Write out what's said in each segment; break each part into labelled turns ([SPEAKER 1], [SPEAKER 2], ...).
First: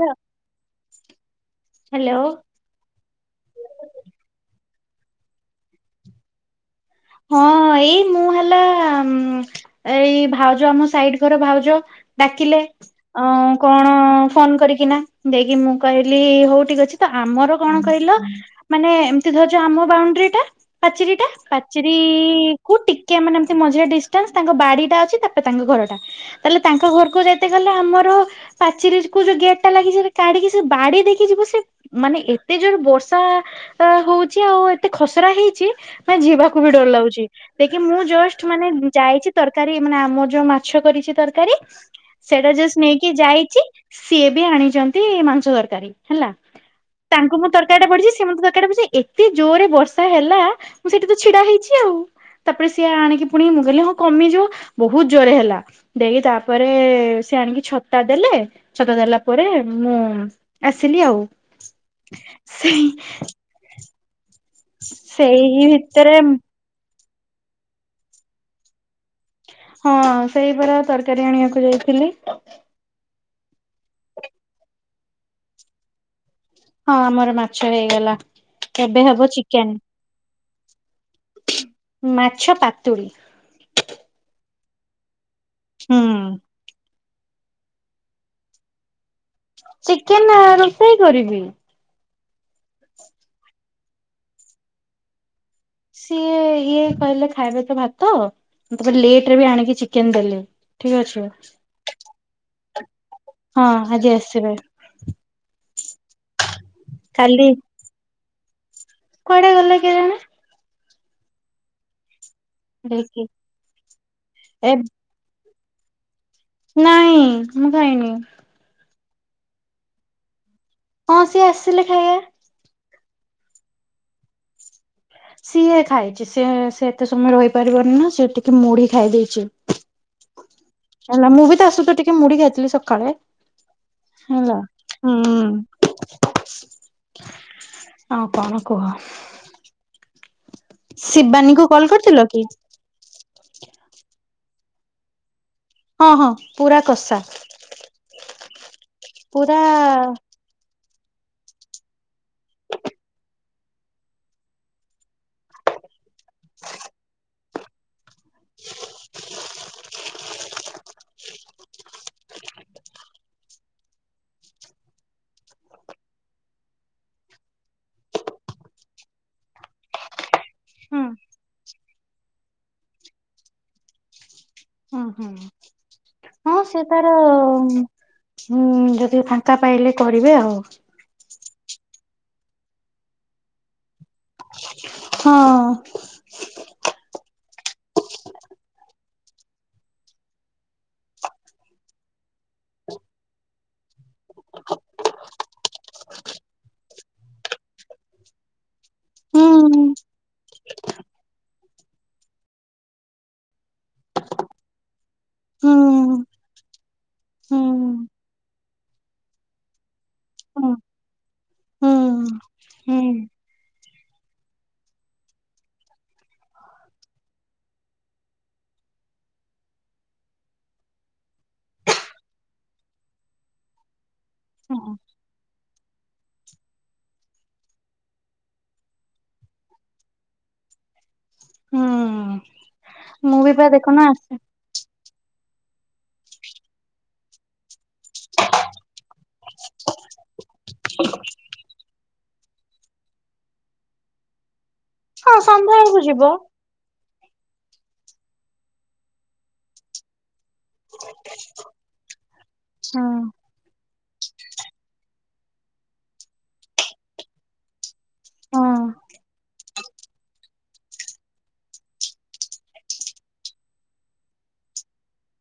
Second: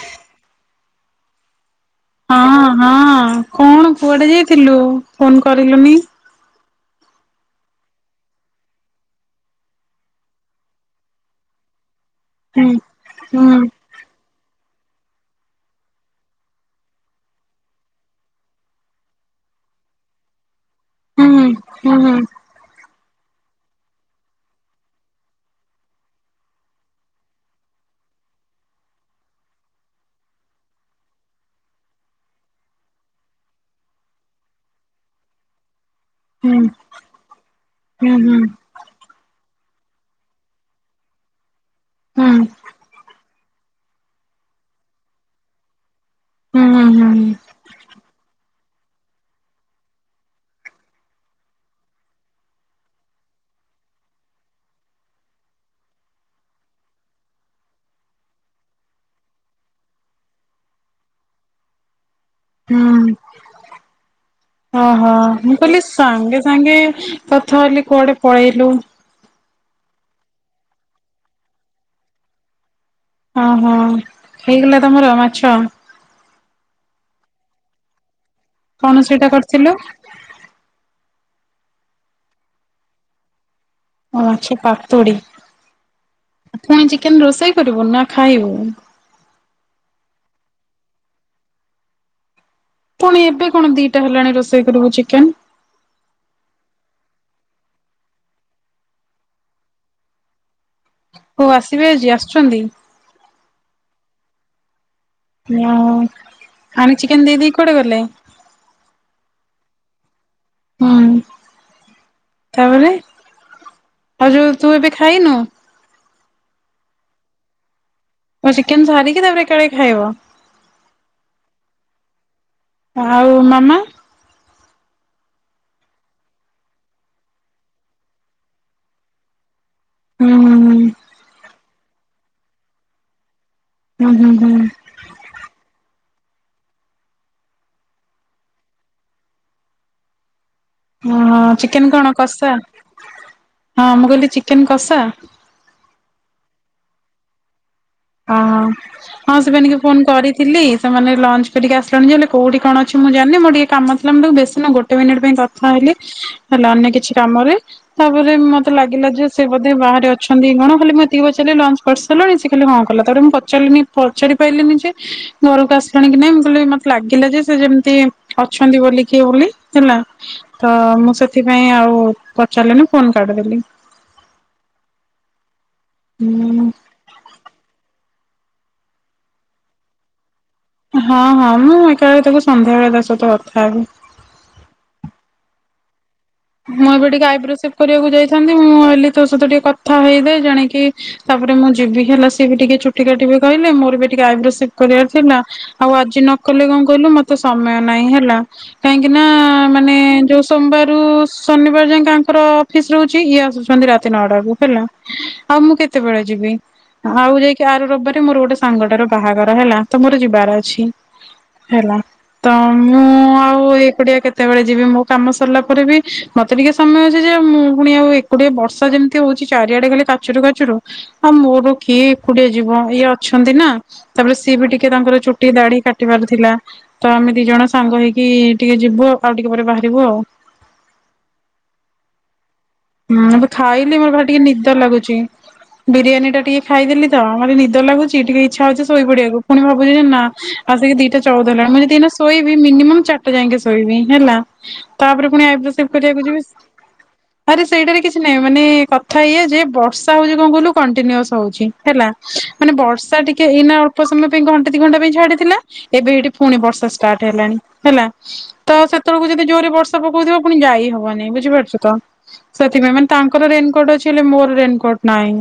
[SPEAKER 1] ହଁ।
[SPEAKER 2] ହଁ ହଁ। କଣ କୁଆଡେ ଯାଇଥିଲୁ? ଫୋନ କରିଲୁନି?
[SPEAKER 1] ହଁ ଏଇ ମୁଁ ହେଲା ଉଁ ଏଇ ଭାଉଜ ଆମ ସାଇଡ ଘର ଭାଉଜ, ଡାକିଲେ
[SPEAKER 2] ହୁଁ
[SPEAKER 1] ଅ
[SPEAKER 2] ହୁଁ
[SPEAKER 1] କଣ ହ ଫୋନ କରିକିନା। ଦେଇକି ମୁଁ କହିଲି ହଉ ଠିକ୍ ଅଛି। ତ ଆମର କଣ କହିଲ ମାନେ ଏମିତି ଧରଜୋ, ଆମ ବାଉଣ୍ଡ୍ରୀ ଟା ପାଚିରୀ ଟା,
[SPEAKER 2] ହୁଁ ହୁଁ
[SPEAKER 1] ପାଚିରୀ-ଇ-ଇ କୁ ଟିକେ ମାନେ ଏମତି ମଝିରେ ଡିଷ୍ଟାନ୍ସ, ତାଙ୍କ ବାଡି ଟା ଅଛି। ତାପରେ ତାଙ୍କ ଘର ଟା। ତାହେଲେ ତାଙ୍କ ଘରକୁ ଯାଇତେ ଗଲେ, ଆମର ପାଚିରିକୁ ଯୋଉ ଗେଟ୍ ଟା ଲାଗିଚି, ସେଟା କାଢିକି ସେ ବାଡି ଦେଇକି ଯିବୁ ସେ ମାନେ ଏତେ ଯୋର ବର୍ଷା, ଆ- ହଉଛି ଆଉ ଏତେ ଖସରା ହେଇଛି। ମାନେ ଯିବା
[SPEAKER 2] ହୁଁ
[SPEAKER 1] କୁ, ବି ଡର ଲାଗୁଚି। ଯାହାକି ମୁଁ
[SPEAKER 2] ହୁଁ ହୁଁ ହୁଁ
[SPEAKER 1] ଯଷ୍ଟ ମାନେ ଯାଇଚି ତରକାରୀ ମାନେ ଆମ ଯୋଉ ମାଛ କରିଛି ତରକାରୀ,
[SPEAKER 2] ହୁଁ
[SPEAKER 1] ସେଇଟା ଯଷ୍ଟ ନେଇକି ଯାଇଛି ସିଏ ବି ଆଣିଚନ୍ତି ମାଂସ ତରକାରୀ, ହେଲା।
[SPEAKER 2] ହୁଁ ହୁଁ ହୁଁ
[SPEAKER 1] ତାଙ୍କୁ ମୁଁ ତରକାରୀ ଟା ବଢ଼ିଚି ସେ ମତେ ତ୍ରକାରି ଟା ବଢ଼ିଚି, ଏତେ ଜୋରେ ବର୍ଷା ହେଲା ମୁଁ ସେଠି ତ ଛିଡା ହେଇଚି ଆଉ। ତାପରେ ସିଏ ଆଣିକି ପୁଣିି ମୁଁ କହିଲି ହଁ କମିଯିବ, ବହୁତ ଜୋରେ ହେଲା। ଦେଇକି ତାପରେ ସେ ଆଣିକି ଛତା ଦେଲେ। ଛତା ଦେଲା ପରେ ମୁଁ ଆସିଲି ଆଉ। ସେ ହି
[SPEAKER 2] ଅହ, ମୁଁ
[SPEAKER 1] ସେଇ
[SPEAKER 2] କହିଲି
[SPEAKER 1] ଭିତରେ
[SPEAKER 2] ସାଙ୍ଗେ ସାଙ୍ଗେ, କଥା ହେଲି କୁଆଡେ ପଳେଇଲୁ?
[SPEAKER 1] ହଁ ସେଇପରା ତରକାରୀ ଆଣିବାକୁ ଯାଇଥିଲି।
[SPEAKER 2] ଓହୋ। ହେଇଗଲା ତମର ମାଛ?
[SPEAKER 1] ହଁ ଆମର ମାଛ ହେଇଗଲା।
[SPEAKER 2] କଣ
[SPEAKER 1] ଏବେ
[SPEAKER 2] ସେଇଟା
[SPEAKER 1] ହବ
[SPEAKER 2] କରିଥିଲୁ?
[SPEAKER 1] ଚିକେନ୍। ମାଛ ପାତୁଳି।
[SPEAKER 2] ଓ ମାଛ ପାତୁଡ଼ି।
[SPEAKER 1] ହୁଁ।
[SPEAKER 2] ପୁଣି ଚିକେନ୍ ରୋଷେଇ କରିବୁ? ନା ଖାଇବୁ?
[SPEAKER 1] ଚିକେନ୍ ରୋଷେଇ କରିବି।
[SPEAKER 2] ପୁଣି ଏବେ କଣ ଦିଟା ହେଲାଣି ରୋଷେଇ କରିବୁ ଚିକେନ୍?
[SPEAKER 1] ସିଏ ଇଏ କହିଲେ ଖାଇବେ ତ ଭାତ, ତାପରେ ଲେଟ୍ ରେ ବି ଆଣିକି ଚିକେନ୍ ଦେଲେ। ଠିକ୍
[SPEAKER 2] ଓ ଆସିବେ ଆଜି ଆସୁଛନ୍ତି?
[SPEAKER 1] ଅଛି। ହଁ ଆଜି ଆସିବେ।
[SPEAKER 2] ଅ- ଆଣିକି ଚିକେନ୍ ଦେଇ
[SPEAKER 1] କାଲି
[SPEAKER 2] ଦେଇକି କୁଆଡେ ଗଲେ?
[SPEAKER 1] କୁଆଡେ ଗଲେ କେଜାଣି।
[SPEAKER 2] ହୁଁ, ତାପରେ
[SPEAKER 1] ଦେଖି
[SPEAKER 2] ଆଉ ଯୋଉ
[SPEAKER 1] ଏ
[SPEAKER 2] ତୁ ଏବେ ଖାଇନୁ?
[SPEAKER 1] ନାଇଁ ମୁଁ ଖାଇନି।
[SPEAKER 2] ଚିକେନ୍ ସାରିକି ତା ପରେ ଏକାବେଳେ ଖାଇବ?
[SPEAKER 1] ହଁ ସିଏ ଆସିଲେ ଖାଇବା।
[SPEAKER 2] ଆଉ ମାମା?
[SPEAKER 1] ସିଏ ଖାଇଛି ସିଏ ସେ ଏତେ ସମୟ ରହିପାରିବନି ନା, ସିଏ ଟିକେ ମୁଢି ଖାଇ ଦେଇେଇଛି।
[SPEAKER 2] ହୁଁ ହୁଁ। ହୁଁ
[SPEAKER 1] ହେଲା, ମୁଁ ବି ତା ସହିତ ଟିକେ ମୁଢ଼ି ଖାଇଥିଲି, ସକାଳେ
[SPEAKER 2] ହୁଁ ହୁଁ
[SPEAKER 1] ହେଲା। ହୁଁ। ଆଉ କଣ କୁହ?
[SPEAKER 2] ହୁଁ
[SPEAKER 1] ଶିବାନୀଙ୍କୁ
[SPEAKER 2] ଚିକେନ
[SPEAKER 1] କଲ୍
[SPEAKER 2] କଣ
[SPEAKER 1] କରିଥିଲ କି?
[SPEAKER 2] କଷା? ହଁ, ମୁଁ କହିଲି ଚିକେନ କଷା?
[SPEAKER 1] ହଁ ହଁ, ପୁରା କଷା।
[SPEAKER 2] ଓ, ହଁ
[SPEAKER 1] ପୁରା
[SPEAKER 2] ଶିବାନୀ କୁ ଫୋନ କରି ଥିଲି। ସେମାନେ ଲଞ୍ଚ କରିକି ଆସିଲଣି ଯେ କଉଠି କଣ ଅଛି ମୁଁ ଜାଣିନି, ମୋ ଟିକେ କାମଥିଲା ମୁ ବେଶୀ ନୁହ ଗୋଟେ ମିନିଟ୍ ପାଇଁ କ କଥା ହେଲି ଅନ୍ୟ କିଛି କାମରେ। ତାପରେ ମତେ ଲାଗିଲା ଯେ ସେ ବୋଧେ ବାହାରେ ଅଛନ୍ତି କଣ ଖାଲି ମୁଁ ଏତିକି ପଚାରିଲି ଲଞ୍ଚ କରିସାରିଲଣି ସେ ଖାଲି ହଁ କଲା ତାପରେ ମୁଁ ପଚାରିଲିନି ପଚାରି ପାଇଲିିନି ଯେ ଘରକୁ ଆସିଲୁଣି କି ନାଇଁ ମୁଁ କହିଲି ମତେ ଲାଗିଲା ଯେ ସେ ଯେମିତି ଅଛନ୍ତି ବୋଲି କି ବୋଲି ହେଲା। ତ
[SPEAKER 1] ହୁଁ
[SPEAKER 2] ମୁଁ ସେଥିପାଇଁ ଆଉ ପଚାରିଲିନି ଫୋନ କାଟିଦେଲି।
[SPEAKER 1] ଓ ହୋ। ହଁ ସେ
[SPEAKER 2] ହୁଁ
[SPEAKER 1] ତାର ଯଦି ଫାଙ୍କା ପାଇଲେ କରିବେ ଆଉ।
[SPEAKER 2] ହଁ ହଁ ମୁଁ ଏକାବେଳେ ତାକୁ ସନ୍ଧ୍ୟାବେଳେ ତା ସହିତ କଥା ହେବି।
[SPEAKER 1] ହଁ।
[SPEAKER 2] ମୁଁ ଏବେ ଟିକେ ଆଇବ୍ରୋ ସେଭ କରିବାକୁ ଯାଇଥାନ୍ତି ମୁଁ କହିଲି ତୋ ସହିତ ଟିକେ କଥା ହେଇଦେ ଜାଣିକି ତାପରେ ମୁଁ ଯିବି ହେଲା ସିଏ ବି ଟିକେ ଚୁଟି କାଟିବେ କିହିଲେ ମୋର ବି ଟିକେ ଆଇବ୍ରୋ ସେଭ କରିବାର ଥିଲା। ଆଉ ଆଜି ନକଲେ କଣ କହିଲୁ ମତେ ସମୟ ନାହିଁ ହେଲା। କାହିଁକି ନା
[SPEAKER 1] ହୁଁ
[SPEAKER 2] ମାନେ ଯୋଉ ସୋମବାର ରୁ ଶନିବାର ଯାଏଙ୍କର ଅଫିସ ରହୁଛି ଇଏ ଆସୁଛନ୍ତି ରାତି ନଅଟା କୁ ହେଲା। ଆଉ
[SPEAKER 1] ହୁଁ
[SPEAKER 2] ମୁଁ କେତେବେଳେ ଯିବି? ଆଉ
[SPEAKER 1] ହୁଁ
[SPEAKER 2] ଯାଇକି ଆର ରବିବାରେ ମୋର ଗୋଟେ ସାଙ୍ଗଟାର ବାହାଘର ହେଲା ତ ମୋର ଯିବାର
[SPEAKER 1] ହୁଁ
[SPEAKER 2] ଅଛି। ହେଲା
[SPEAKER 1] ହୁଁ।
[SPEAKER 2] ତ ମୁଁ
[SPEAKER 1] ହୁଁ
[SPEAKER 2] ଆଉ ଏକୁଟିଆ କେତେବେଳେ ଯିବି ମୋ କାମ ସରିଲା ପରେ ବି ମତେ ଟିକେ ସମୟ ଅଛି ଯେ ମୁଁ ପୁଣି ଆଉ ଏକୁଟିଆ ବର୍ଷା ଯେମିତି ହଉଛି ଚାରିଆଡେ କାଲି କାଚୁରୁ କାଚୁରୁ ହଁ ମୋର କିଏ ଏକୁଟିଆ ଯିବ ଇଏ ଅଛନ୍ତି ନା ତାପରେ ସିଏ ବି ଟିକେ ତାଙ୍କର ଚୁ ଟିକେ ଦାଢ଼ୀ କାଟିବାର ଥିଲା ତ ଆମେ ଦି ଜଣ ସାଙ୍ଗ ହେଇକି ଟିକେ ଯିବୁ ଆଉ ଟିକେ ପରେ ବାହାରିବୁ ଆଉ।
[SPEAKER 1] ହୁଁ।
[SPEAKER 2] ହୁଁ ମୁଁ
[SPEAKER 1] ବି ପା ଦେଖୁନ
[SPEAKER 2] ଖାଇଲେ ମୋର
[SPEAKER 1] ଆସ
[SPEAKER 2] ଭ ଟିକେ ନିଦ ଲାଗୁଛି। ବିରିୟାନୀ ଟା ଟିକେ ଖାଇଦେଲି ତ ମତେ ନିଦ ଲାଗୁଛି ଟିକେ ଇଚ୍ଛା ହଉଛି ଶୋଇପଡିବାକୁ ପୁଣି ଭାବୁଛି ନା ଆସିକି ଦିଟା ଚଉଦା ହେଲାଣି ମୁଁ ଯି ଦିନ ଶୋଇବି ମିନିମମ୍ ଚାରିଟା ଯାଇକି ଶୋଇବି ହେଲା। ତାପରେ
[SPEAKER 1] ହଁ
[SPEAKER 2] ପୁଣି ଆଇବ୍ରୋ ସେଭ୍
[SPEAKER 1] ସନ୍ଧ୍ୟାବେଳକୁ
[SPEAKER 2] କରିବାକୁ
[SPEAKER 1] ଯିବ।
[SPEAKER 2] ଯିବି। ଆରେ ସେଇଟାରେ କିଛି ନାହିଁ ମାନେ କଥା ଇଏ ଯେ ବର୍ଷା ହଉଛି କଣ କହିଲୁ କଣ୍ଟିନିଅସ ହଉଛି ହେଲା। ମାନେ
[SPEAKER 1] ହଁ
[SPEAKER 2] ବର୍ଷା ଟିକେ ଏଇନା ଉପସମ ପାଇଁ ଘଣ୍ଟା ଦି ଘଣ୍ଟା ପାଇଁ ଛାଡିଥିଲା ଏବେ ଏଇଠି ପୁଣି ବର୍ଷା ଷ୍ଟାର୍ଟ ହେଲାଣି ହେଲା।
[SPEAKER 1] ହଁ।
[SPEAKER 2] ତ ସେତେବେଳକୁ ଯଦି ଜୋରେ ବର୍ଷା ପକଉଥିବ ପୁଣି ଯାଇ ହବନି ବୁଝିପାରୁଛ ତ। ସେଥିପାଇଁ ମାନେ ତାଙ୍କର ରେନକୋଟ୍ ଅଛି ବୋଲି ମୋର ରେନକୋଟ୍ ନାହିଁ।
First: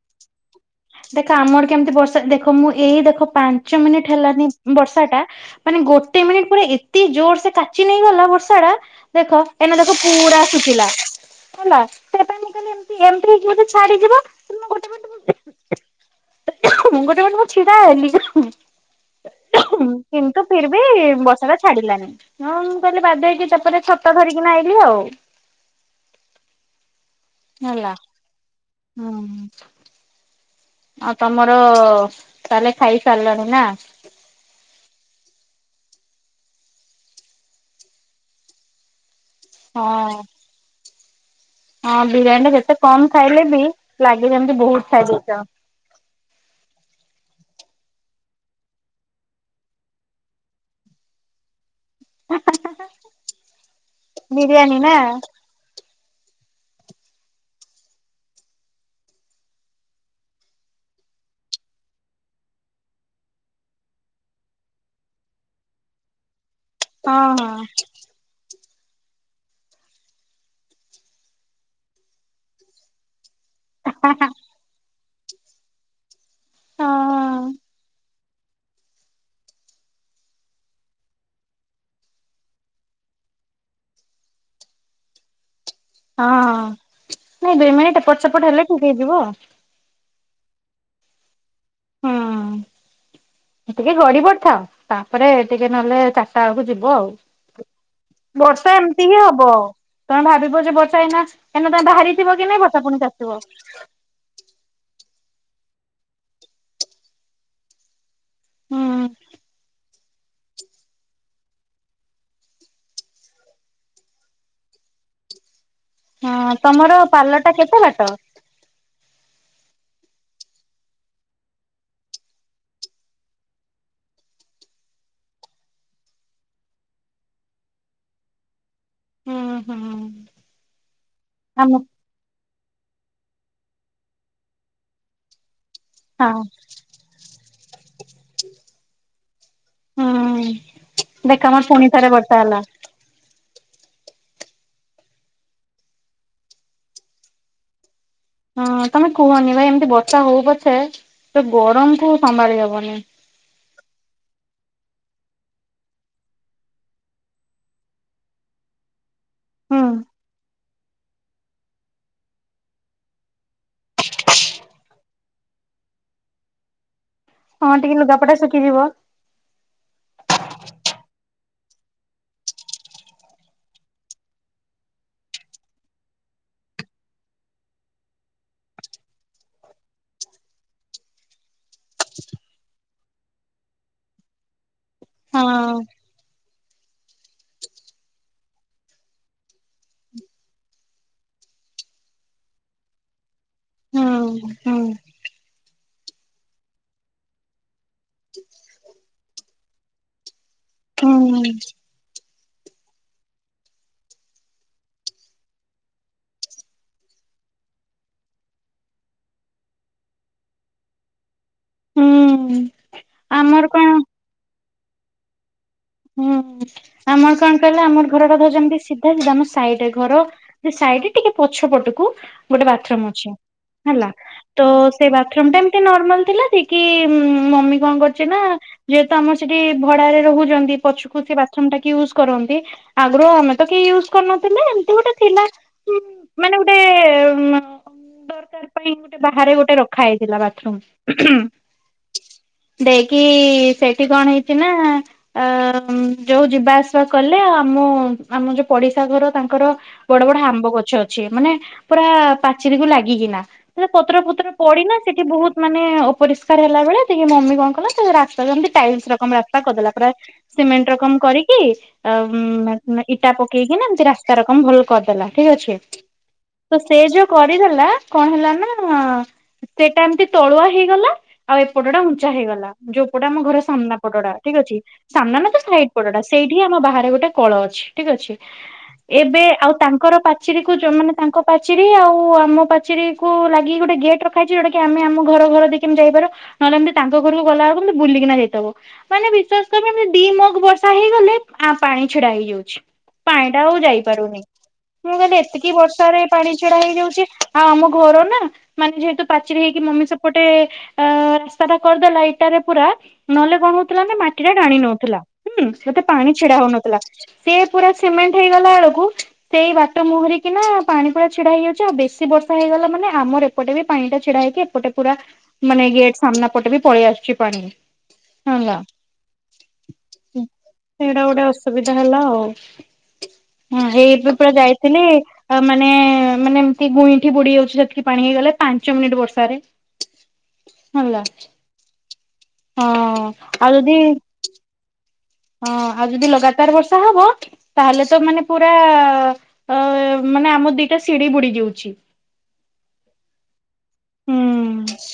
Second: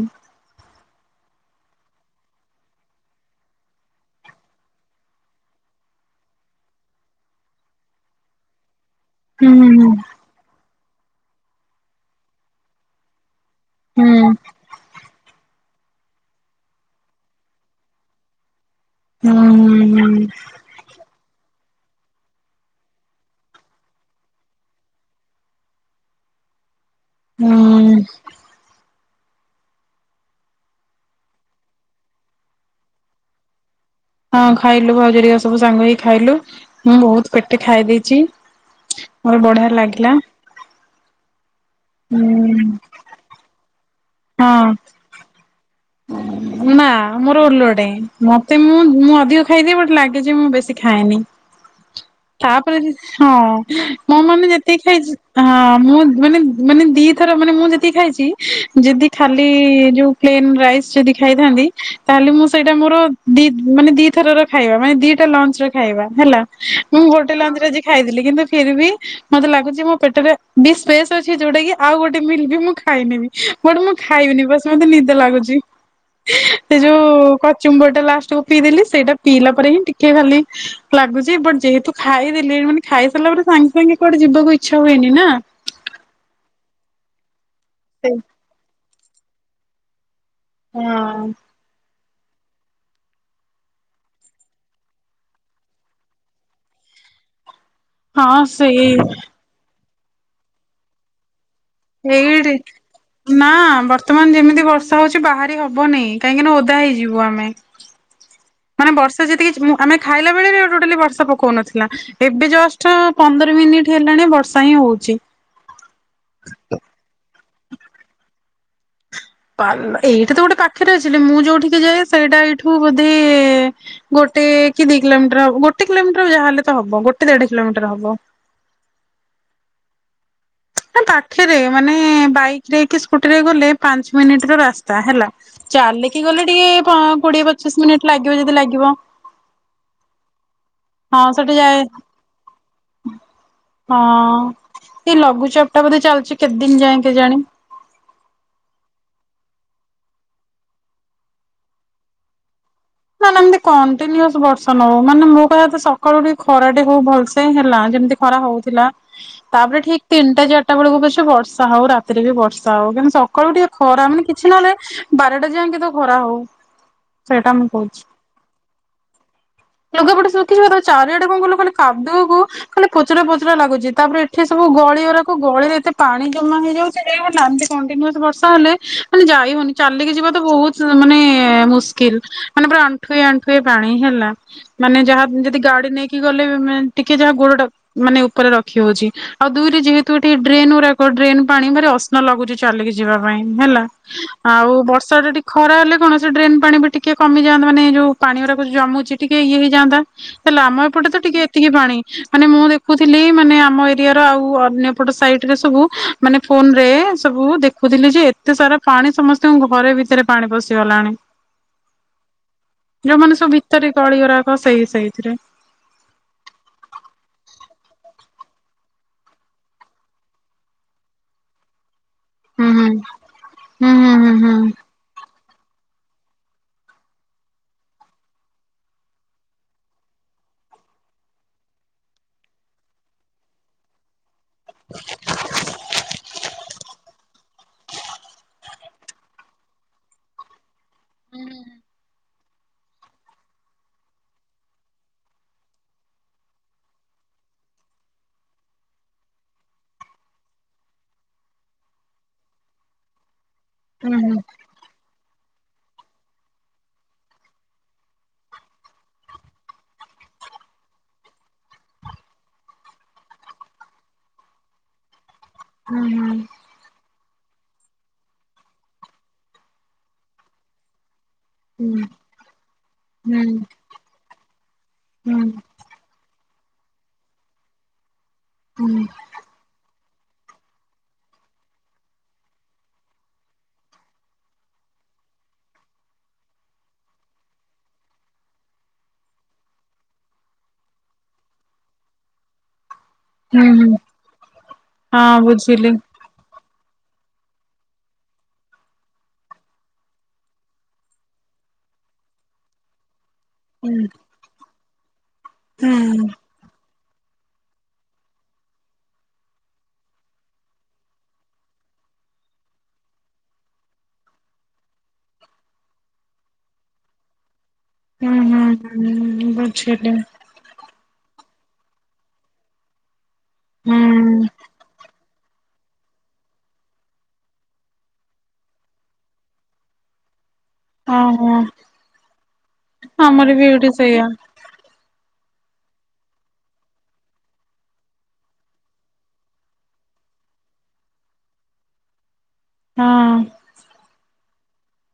[SPEAKER 1] ଦେଖ ଆମର କେମିତି ବର୍ଷା ଦେଖ ମୁଁ ଏଇ ଦେଖ ପାଞ୍ଚ ମିନିଟ ହେଲାନି ବର୍ଷା ଟା। ମାନେ ଗୋଟେ ମିନିଟ ପୁରା ଏତେ ଜୋର ସେ କାଚି ନେଇଗଲା ବର୍ଷା ଟା ଦେଖ
[SPEAKER 2] ହୁଁ ହୁଁ
[SPEAKER 1] ଏଇନା
[SPEAKER 2] ହୁଁ।
[SPEAKER 1] ଦେଖ ପୁରା ଶୁଚିଲା ହେଲା ସେଇଥିପାଇଁ ମୁଁ କହିଲି ଏମିତି ଏମିତି ହେଇ ଛାଡିିବ
[SPEAKER 2] ହୁଁ
[SPEAKER 1] ଗୋଟେ ମୁଁ ଗୋଟେ ମିନିଟ୍ ଛିଡା ହେଲି।
[SPEAKER 2] ହୁଁ
[SPEAKER 1] କିନ୍ତୁ ଫିର ବି ବର୍ଷାଟା ଛାଡ଼ିଲାନି ହଁ ମୁଁ କହିଲି ବାଧ୍ୟ ହେଇକି ତାପରେ ଛତା ଧରିକି ନା ଆଇଲିି ଆଉ। ହେଲା
[SPEAKER 2] ହୁଁ
[SPEAKER 1] ହୁଁ। ଆଉ ତମର ତାହେଲେ ଖାଇସାରିଲାଣି ନା?
[SPEAKER 2] ହଁ ଖାଇଲୁ ଭାଉଜ ହେରିକା ସବୁ ସାଙ୍ଗ ହେଇ ଖାଇଲୁ ମୁଁ ବହୁତ ପେଟେ ଖାଇ ଦେଇଛି। ମୋତେ ବଢିଆ
[SPEAKER 1] ହଁ
[SPEAKER 2] ଲାଗିଲା।
[SPEAKER 1] ହଁ
[SPEAKER 2] ଉଁ
[SPEAKER 1] ବିରିୟାନୀ ଟା ଯେତେ କମ ଖାଇଲେ ବି ଲାଗେ ସେମିତି
[SPEAKER 2] ହଁ
[SPEAKER 1] ବହୁତ ଖାଇଦେଇଛ?
[SPEAKER 2] ନା। ମୋର ଓଲଟି ମତେ ମୁଁ ମୁଁ ଅଧିକ ଖାଇଦିଏ ବଟ ଲାଗେ ଯେ ମୁଁ ବେଶୀ ଖାଏନି।
[SPEAKER 1] [inaudible]
[SPEAKER 2] ତାପରେ ହଁ ମୋ ମାନେ
[SPEAKER 1] ବିରିୟାନୀ
[SPEAKER 2] ଯେତିକି
[SPEAKER 1] ନା
[SPEAKER 2] ଖାଇଛି ହଁ ମୁଁ ମାନେ ମାନେ ଦିଥର ମାନେ ମୁଁ ଯେତିକି ଖାଇଛି ଯଦି ଖାଲି ଯୋଉ ପ୍ଲେନ ଯଦି ଖାଇଥାନ୍ତି ତାହେଲେ ମୁଁ ସେଇଟା ମୋର ମାନେ ଦିଥର ଖାଇବା ମାନେ ଦିଟା ଲ ଖାଇବା ହେଲା ମୁଁ
[SPEAKER 1] ହଁ
[SPEAKER 2] ଗୋଟେ ଲଞ୍ଚରେ ଆଜି ଖାଇଥିଲି କିନ୍ତୁ ଫିରବି ମତେ ଲାଗୁଛି ମୋ ପେଟରେ ବି ସ୍ପେସ୍ ଅଛି ଯୋଉଟା କି ଆଉ ଗୋଟେ ମିଲ୍ ବି ମୁଁ ଖାଇନେବି। ବଟ ମୁଁ
[SPEAKER 1] ହଁ
[SPEAKER 2] ଖାଇବିନି ବାସ ମତେ ନିଦ ଲାଗୁଛି। ସେ
[SPEAKER 1] ହଁ
[SPEAKER 2] ଯୋଉ କଚ୍ୟୁମ୍ବରଟା ଲାଷ୍ଟକୁୁ ପିଇଦେଲି, ସେଇଟା ପିଇଲା ପରେ ହିଁ ଟିକେ ଖାଲି ଲାଗୁଛି ବଟ ଯେହେତୁ ଖାଇଦେଲି, ମାନେ ଖାଇ ସାରିଲା ପରେ ସାଙ୍ଗେ ସାଙ୍ଗେ କୁଆଡେ ଯିବାକୁ ଇଚ୍ଛା ହୁଏନି ନା।
[SPEAKER 1] ହଁ- ହଁ ନାଇଁ ଦୁଇ ମିନିଟ ଏପଟ ସେପଟ ହେଲେ ଠିକ୍ ହେଇଯିବ ଆଉ।
[SPEAKER 2] ହଁ।
[SPEAKER 1] ହଁ। ଟିକେ ଗଡି ପଡିଥାଅ, ତାପରେ ଟିକେ ନହେଲେ ଚାରିଟା ବେଳକୁ ଯିବ ଆଉ।
[SPEAKER 2] ହଁ
[SPEAKER 1] ବର୍ଷା
[SPEAKER 2] ସେଇ
[SPEAKER 1] ଏମିତି ହିଁ ହବ, ତମେ ଭାବିବ ଯେ ବର୍ଷା ଏଇନା [unintelligible] ବାହାରିଥିବ କି ନାଇଁ ବର୍ଷା ପୁଣି କାଚିବ
[SPEAKER 2] ବାର୍ତ୍ତମାନ ଯେମିତି ବର୍ଷା ହଉଛି ବାହାରି ହବନେଇ, କାହିଁକିନା ଓଦା ହେଇଯିବୁ ଆମେ।
[SPEAKER 1] ହୁଁ।
[SPEAKER 2] ମାନେ ବର୍ଷା ଯେତିକି ଆମେ ଖାଇଲା ବେଳେ ବି, ଟୋଟାଲି ବର୍ଷା ପଉକନଥିଲା। ଏବେ ଜଷ୍ଟ ପନ୍ଦର ମିନିଟ ହେଲାଣି, ବର୍ଷା ହିଁ ହଉଛି।
[SPEAKER 1] ହଁ ତମର ପାର୍ଲରଟା କେତେ ବାଟ?
[SPEAKER 2] ଏଇଟି ତ ଗୋଟେ ପାଖରେ ଅଛିି, ହେଲେ ମୁଁ ଯୋଉଠିକି ଯାଏ ସେଇଟା ଏଇଠୁ ବୋଧେ ଗୋଟେ କି ଦି କିଲୋମିଟର ହବ ଗୋଟେ କିଲୋମିର, ଯାହା ହେଲେ ତ ହବ ଗୋଟେ ଦେଢ କିଲୋମିଟର ହବ।
[SPEAKER 1] ହୁଁ- ହୁଁ।
[SPEAKER 2] ନାଁ ପାଖେରେ,
[SPEAKER 1] ଆମ
[SPEAKER 2] ମାନେ ବାଇକରେ କି ସ୍କୁଟିରେ ଗଲେ ପାଞ୍ଚ ମିନିଟ୍ ର ରାସ୍ ସ୍ତା ହେଲା। ଚାଲିକି
[SPEAKER 1] ହଁ
[SPEAKER 2] ଗଲେ ଟିକେ ପ କୋଡିଏ ପଚିଶ ମିନିଟ ଲାଗିବ ଯଦି ଲାଗିବ।
[SPEAKER 1] ହୁଁ
[SPEAKER 2] ହଁ ସେଠି
[SPEAKER 1] ଦେଖମ
[SPEAKER 2] ଯାଏ
[SPEAKER 1] ପୁଣି ଥରେ ବର୍ଷା ହେଲା।
[SPEAKER 2] ହଁ। ଏଇ ଲଘୁଚପ ଟା ବୋଧେ ଚାଲିଛି କେତେ ଦିନ ଯାଏ କେଜାଣି?
[SPEAKER 1] ହଁ ତମେ କୁହନି ଭାଇ ଏମିତି ବର୍ଷା ହଉ ପଛେ, ସେ ଗରମକୁ ସମ୍ଭାଳି ହବନି।
[SPEAKER 2] ନା- ନା ଏମିତି କଣ୍ଟିନିୟୋସ ବର୍ଷ ନହଉ, ମାନେ ମୋ କହିବା କଥା ସକାଳୁ ଟିକେ ଖରାଟେ ହଉ ଭଲସେ ହେଲା। ଯେମିତି ଖରା ହଉଥିଲା
[SPEAKER 1] ହୁଁ
[SPEAKER 2] ତାପରେ ଠିକ ତିନିଟା ଚାରିଟା ବେଳକୁ ପଛେ ବର୍ଷା ହଉ, ରାତିରେ ବି ବର୍ଷା ହଉ। କିନ୍ତୁ ସ ସକାଳୁ ଟିକେ ଖରା ମାନେ କିଛି ନହେଲେ, ବାରଟା ଯାଏ ଙ୍କେ ତ ଖରା ହଉ। ସେଇଟା ମୁଁ
[SPEAKER 1] ହଁ ଟିକେ ଲୁଗାପଟା ଶୁଖିଯିବ।
[SPEAKER 2] ଲୁଗାପଟେ ଶୁଖିଯିବ, ତାପରେ ଚାରିଆଡେ କଣ କହିଲୁ ଖାଲି କାଦୁଅକୁ ଖାଲି ପଚରା ପଚରା ଲାଗୁଛି, ତାପରେ ଏଠି ସବୁ ଗଳି ଗୁରାକ ଗଳିରେ ଏତେ ପାଣି ଜମା ହେଇଯାଉ [unintelligible] ଏମିତି କଣ୍ଟିନିୟୋସ ବର୍ଷା ହେଲେ ମାନେ ଯାଇ ହଉନି, ଚାଲିକି ଯିବା ତ ବହୁତ ମାନେ ମୁସ୍ କିଲ୍, ମାନେ ପୁରା ଆଣ୍ଠୁଏ ଆଣ୍ଠୁଏ ପାଣି ହେଲା। ମାନେ ଯାହା
[SPEAKER 1] ହଁ
[SPEAKER 2] ଯଦି ଗାଡି ନେଇ କି ଗଲେ ବି ମେନ୍, ଟିକେ ଯାହା ଗୋଡଟା ମାନେ ଉପରେ ରଖି ହଉଛି। ଆଉ ଦୁଇରେ ଯେହେତୁ ଏଠି ଡ୍ରେନ୍ ଗୁରାକ, ଡ୍ରେନ ପାଣି ଭାରି ଅସନା ଲାଗୁଛି ଚାଲିକି ଯିବା ପାଇଁ ହେଲା।
[SPEAKER 1] ହୁଁ
[SPEAKER 2] ଆଉ
[SPEAKER 1] ହୁଁ
[SPEAKER 2] ବର୍ଷାଟା ଟିକେ ଖରା ହେଲେ, କଣ ସେ ଡ୍ରେନ୍ ପାଣି ବି ଟିକେ କମିଯାଆନ୍ତା ମାନେ ଯୋଉ ପାଣି ଗୁରାକ, ଯୋଉ ଜମୁଛି ଟିକେ ଇଏ ହେଇଯାଆନ୍ତା। ହେଲେ ଆମ ଏପଟେ
[SPEAKER 1] ହୁଁ
[SPEAKER 2] ତ ଟିକେ ଏତିକି ପାଣି ମାନେ ମୁଁ ଦେଖୁଥିଲି, ମାନେ ଆମ ଏରିଆର ଆଉ ଅନ୍ୟପଟ ସାଇଟରେ ସବୁ ମାନେ ଫୋନରେ ସବୁ ଦେଖୁଥିଲି ଯେ, ଏତେ ସାରା ପାଣି ସମସ୍ତଙ୍କ ଘରେ ଭିତରେ ପାଣି ପଶିଗଲାଣି।
[SPEAKER 1] ହୁଁ
[SPEAKER 2] ଯୋଉମାନେ ସବୁ
[SPEAKER 1] ଆମର କଣ
[SPEAKER 2] ଭିତରେ ଗଳି ଗୁରାକ ସେଇ ସେଇଥିରେ।
[SPEAKER 1] ହୁଁ ଆମର କଣ କହିଲ, ଆମର ଘରଟା ଧର ଯେମିତି ସିଧା ସିଧା ଆମ ସାଇଡରେ ଘର ସେ ସାଇଡରେ ଟିକେ ପଛ ପଟକୁ ଗୋଟେ
[SPEAKER 2] ହୁଁ
[SPEAKER 1] ବାଥରୁମ
[SPEAKER 2] ହୁଁ
[SPEAKER 1] ଅଛି ହେଲା।
[SPEAKER 2] ହୁଁ ହୁଁ
[SPEAKER 1] ତ ସେ ବାଥରୁମଟା ଏମିତି ନର୍ମାଲ ଥିଲା, ଯେ କିି ମମି କଣ କରିଚି ନା ଯେହେତୁ ଆମ ସେଠି ଭଡାରେ ରହୁଛନ୍ତି, ପଛୁ କୁ ସେ ବାଥ୍ରୁମ୍ ଟା କିଏ ୟୁଜ କରନ୍ତି, ଆଗରୁ ଆମେ ତ କେହି ୟୁଜ କରୁନଥିଲେ, ଏମିତି ଗୋଟେ ଥିଲା ମାନେ ସେ [unintelligible] ଦରକାର ପାଇଁ, ଗୋଟେ ବାହାରେ ଗୋଟେ ରଖା ହେଇଥିଲା ବାଥରୁମ୍। ଉଁ - ହୁଁ ଦେଇକି ସେଠି କଣ ହେଇଛି ନା ଆ ଉଁ ଯୋଉ ଯିବା ଆସିବା କଲେ, ଆ ଆମ ଆମ ଯୋଉ ପଡିଶା ଘର ତାଙ୍କର ବଡ ବଡ ଆମ୍ବ ଗଛ ଅଛି, ମାନେ ପୁରା ପାଚେରୀକୁ ଲାଗିକିନା। ସେ ପତ୍ର
[SPEAKER 2] ହୁଁ
[SPEAKER 1] ଫତ୍ର ପଡି ନା ସେଠି ବହୁତ ମାନେ ଅପରିଷ୍କାର ହେଲା ଭଳିଆ, ଟିକେ ମମି କଣ କଲା ରାସ୍ତା ଯେମିତି ଟାଇଲସ ରକମ୍ ରାସ୍ତା କରିଦେଲା। ପୁରା ସିମେଣ୍ଟ ରକମ କରିକି ଆ ଉ ଇଟା ପକେଇକିନା ଏମିତି ରାସ୍ତା ରକମ ଭଲ କରିଦେଲା ଠିକ ଅଛି
[SPEAKER 2] ହୁଁ ହୁଁ।
[SPEAKER 1] ତ ସେ ଯୋଉ କରିଦେଲା କଣ ହେଲା ନା ସେଟା ଏମିତି ତଳୁଆ ହେଇଗଲା। ଆଉ
[SPEAKER 2] ହୁଁ ହୁଁ
[SPEAKER 1] ଏପଟା ଉଞ୍ଚା ହେଇଗଲା ଯୋଉପଟେ
[SPEAKER 2] ହୁଁ
[SPEAKER 1] ଆମ ଘର ସାମ୍ନା ପଟଟା ଠିକ ଅଛି
[SPEAKER 2] ହୁଁ
[SPEAKER 1] ସାମ୍ନା ନା ତ ସା ଏଇପଡଟା ସେଇଠି ଆମ ବାହାରେ ଗୋଟେ କଳ ଅଛି ଠିକ ଅଛି।
[SPEAKER 2] ହୁଁ।
[SPEAKER 1] ଏବେ ଆଉ ତାଙ୍କର ପାଚିରୀ କୁ ଯୋଉ ମାନେ ତାଙ୍କ ପାଚେରୀ ଆଉ ଆମ ପାଚେରୀକୁୁ ଲାଗି ଗୋଟେ ଗେଟ୍ ର ଖା ହେଇଛି ଯଉଟା କି ଆମେ ଆମ ଘର ଘରଦେଇକି ଏମିତି ଯାଇପାରୁ ନହେଲେ ଏମତି ତାଙ୍କ ଘରକୁ ଗଲାବେଳୁକୁ ଅନ୍ତି ବୁଲିକିନା ଯାଇତବା କୁମ ବୁଲିକିନା ଯାଇତବ। ମାନେ ବିଶ୍ଵାସ କରବନି ଦିମଗ ବର୍ଷା ହେଇଗଲେ ଆ ପାଣି ଛିଡା ହେଇଯାଉଛି। ପାଣି ଟା ଆଉ
[SPEAKER 2] ହୁଁ
[SPEAKER 1] ଯାଇପାରୁନି ମୁଁ କଲି
[SPEAKER 2] ହଁ
[SPEAKER 1] ଏତିକି
[SPEAKER 2] ବୁଝିଲି
[SPEAKER 1] ବର୍ଷାରେ ପାଣି ଛିଡା ହେଇଯାଉଛି ଆଉ ଆମ ଘର ନା ମାନେ ଯେହେତୁ ପାଚିରି ହେଇକି ମମି ସେପଟେ ଅ ରାସ୍ତା ଟା କରିଦେଲା ଇଟାରେ ପୁରା ନହେଲେ କଣ
[SPEAKER 2] ହୁଁ
[SPEAKER 1] ହଉଥିଲା ନା ମାଟି ଟା ଟାଣି ନଉଥିଲା ହୁଁ ସେତେ ପାଣି ଛିଡା ହଉନଥିଲା। ସିଏ ପୁରା ସିମେଣ୍ଟ ହେଇଗଲା ଅଳକୁ ସେଇ ବାଟ ମୁହଁରେକିନା ପାଣି ପୁରା ଛିଡା ହେଇଯାଉଛି ଆଉ ବେଶୀ ବର୍ଷା ହେଇଗଲା ମାନେ ଆମର ଏପଟେ ବି ପାଣି ଟା ଛିଡା ହେଇକି ଏପଟେ ପୁରା ମାନେ ଗେଟ ସାମ୍ନା ପଟେ ବି ପଳେଇ ଆସୁଛି ପାଣି।
[SPEAKER 2] ହୁଁ
[SPEAKER 1] ହେଲା।
[SPEAKER 2] ହୁଁ ହୁଁଁ ବଛିଟି।
[SPEAKER 1] ସେଇଟା ଗୋଟେ ଅସୁବିଧା ହେଲା ଆଉ। ହଁ ହେଇବେ
[SPEAKER 2] ହୁଁ
[SPEAKER 1] ପୁରା ଯାଇଥିଲି। ଅ ମାନେ ମାନେ ଏମିତି ଗୁଇଁଠି ବୁଡି ଯାଉଛି ଯେତିକି ପାଣି ହେଇଗଲେ ପାଞ୍ଚ ମିନିଟ୍ ବର୍ଷାରେ। ହେଲା
[SPEAKER 2] ଓହୋ
[SPEAKER 1] ହଁ
[SPEAKER 2] ଆମର ବି
[SPEAKER 1] ଆଉ
[SPEAKER 2] ଏଇଠି
[SPEAKER 1] ଯଦି
[SPEAKER 2] ସେଇଆ
[SPEAKER 1] ହଁ ଆଉ ଯଦି ଲଗାତାର ବର୍ଷା ହବ ତାହେଲେ ତ ମାନେ ପୁରା ଅ ମାନେ ଆମ ଦିଟା ସିଢଡିି ବୁଡି ଯାଉଛି।
[SPEAKER 2] ହଁ।
[SPEAKER 1] ହୁଁ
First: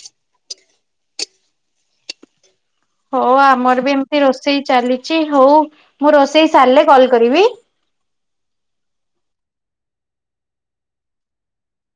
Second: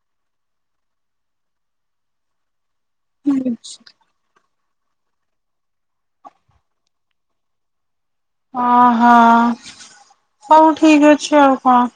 [SPEAKER 1] ହଉ ଆମର ବି ଏମିତି ରୋଷେଇ ଚାଲିଚି ହଉ ମୁଁ ରୋଷେଇ ସାରିଲେ କଲ କରିବି।
[SPEAKER 2] ଓହୋ ହଉ ଠିକ ଅଛି ଆଉ କଣ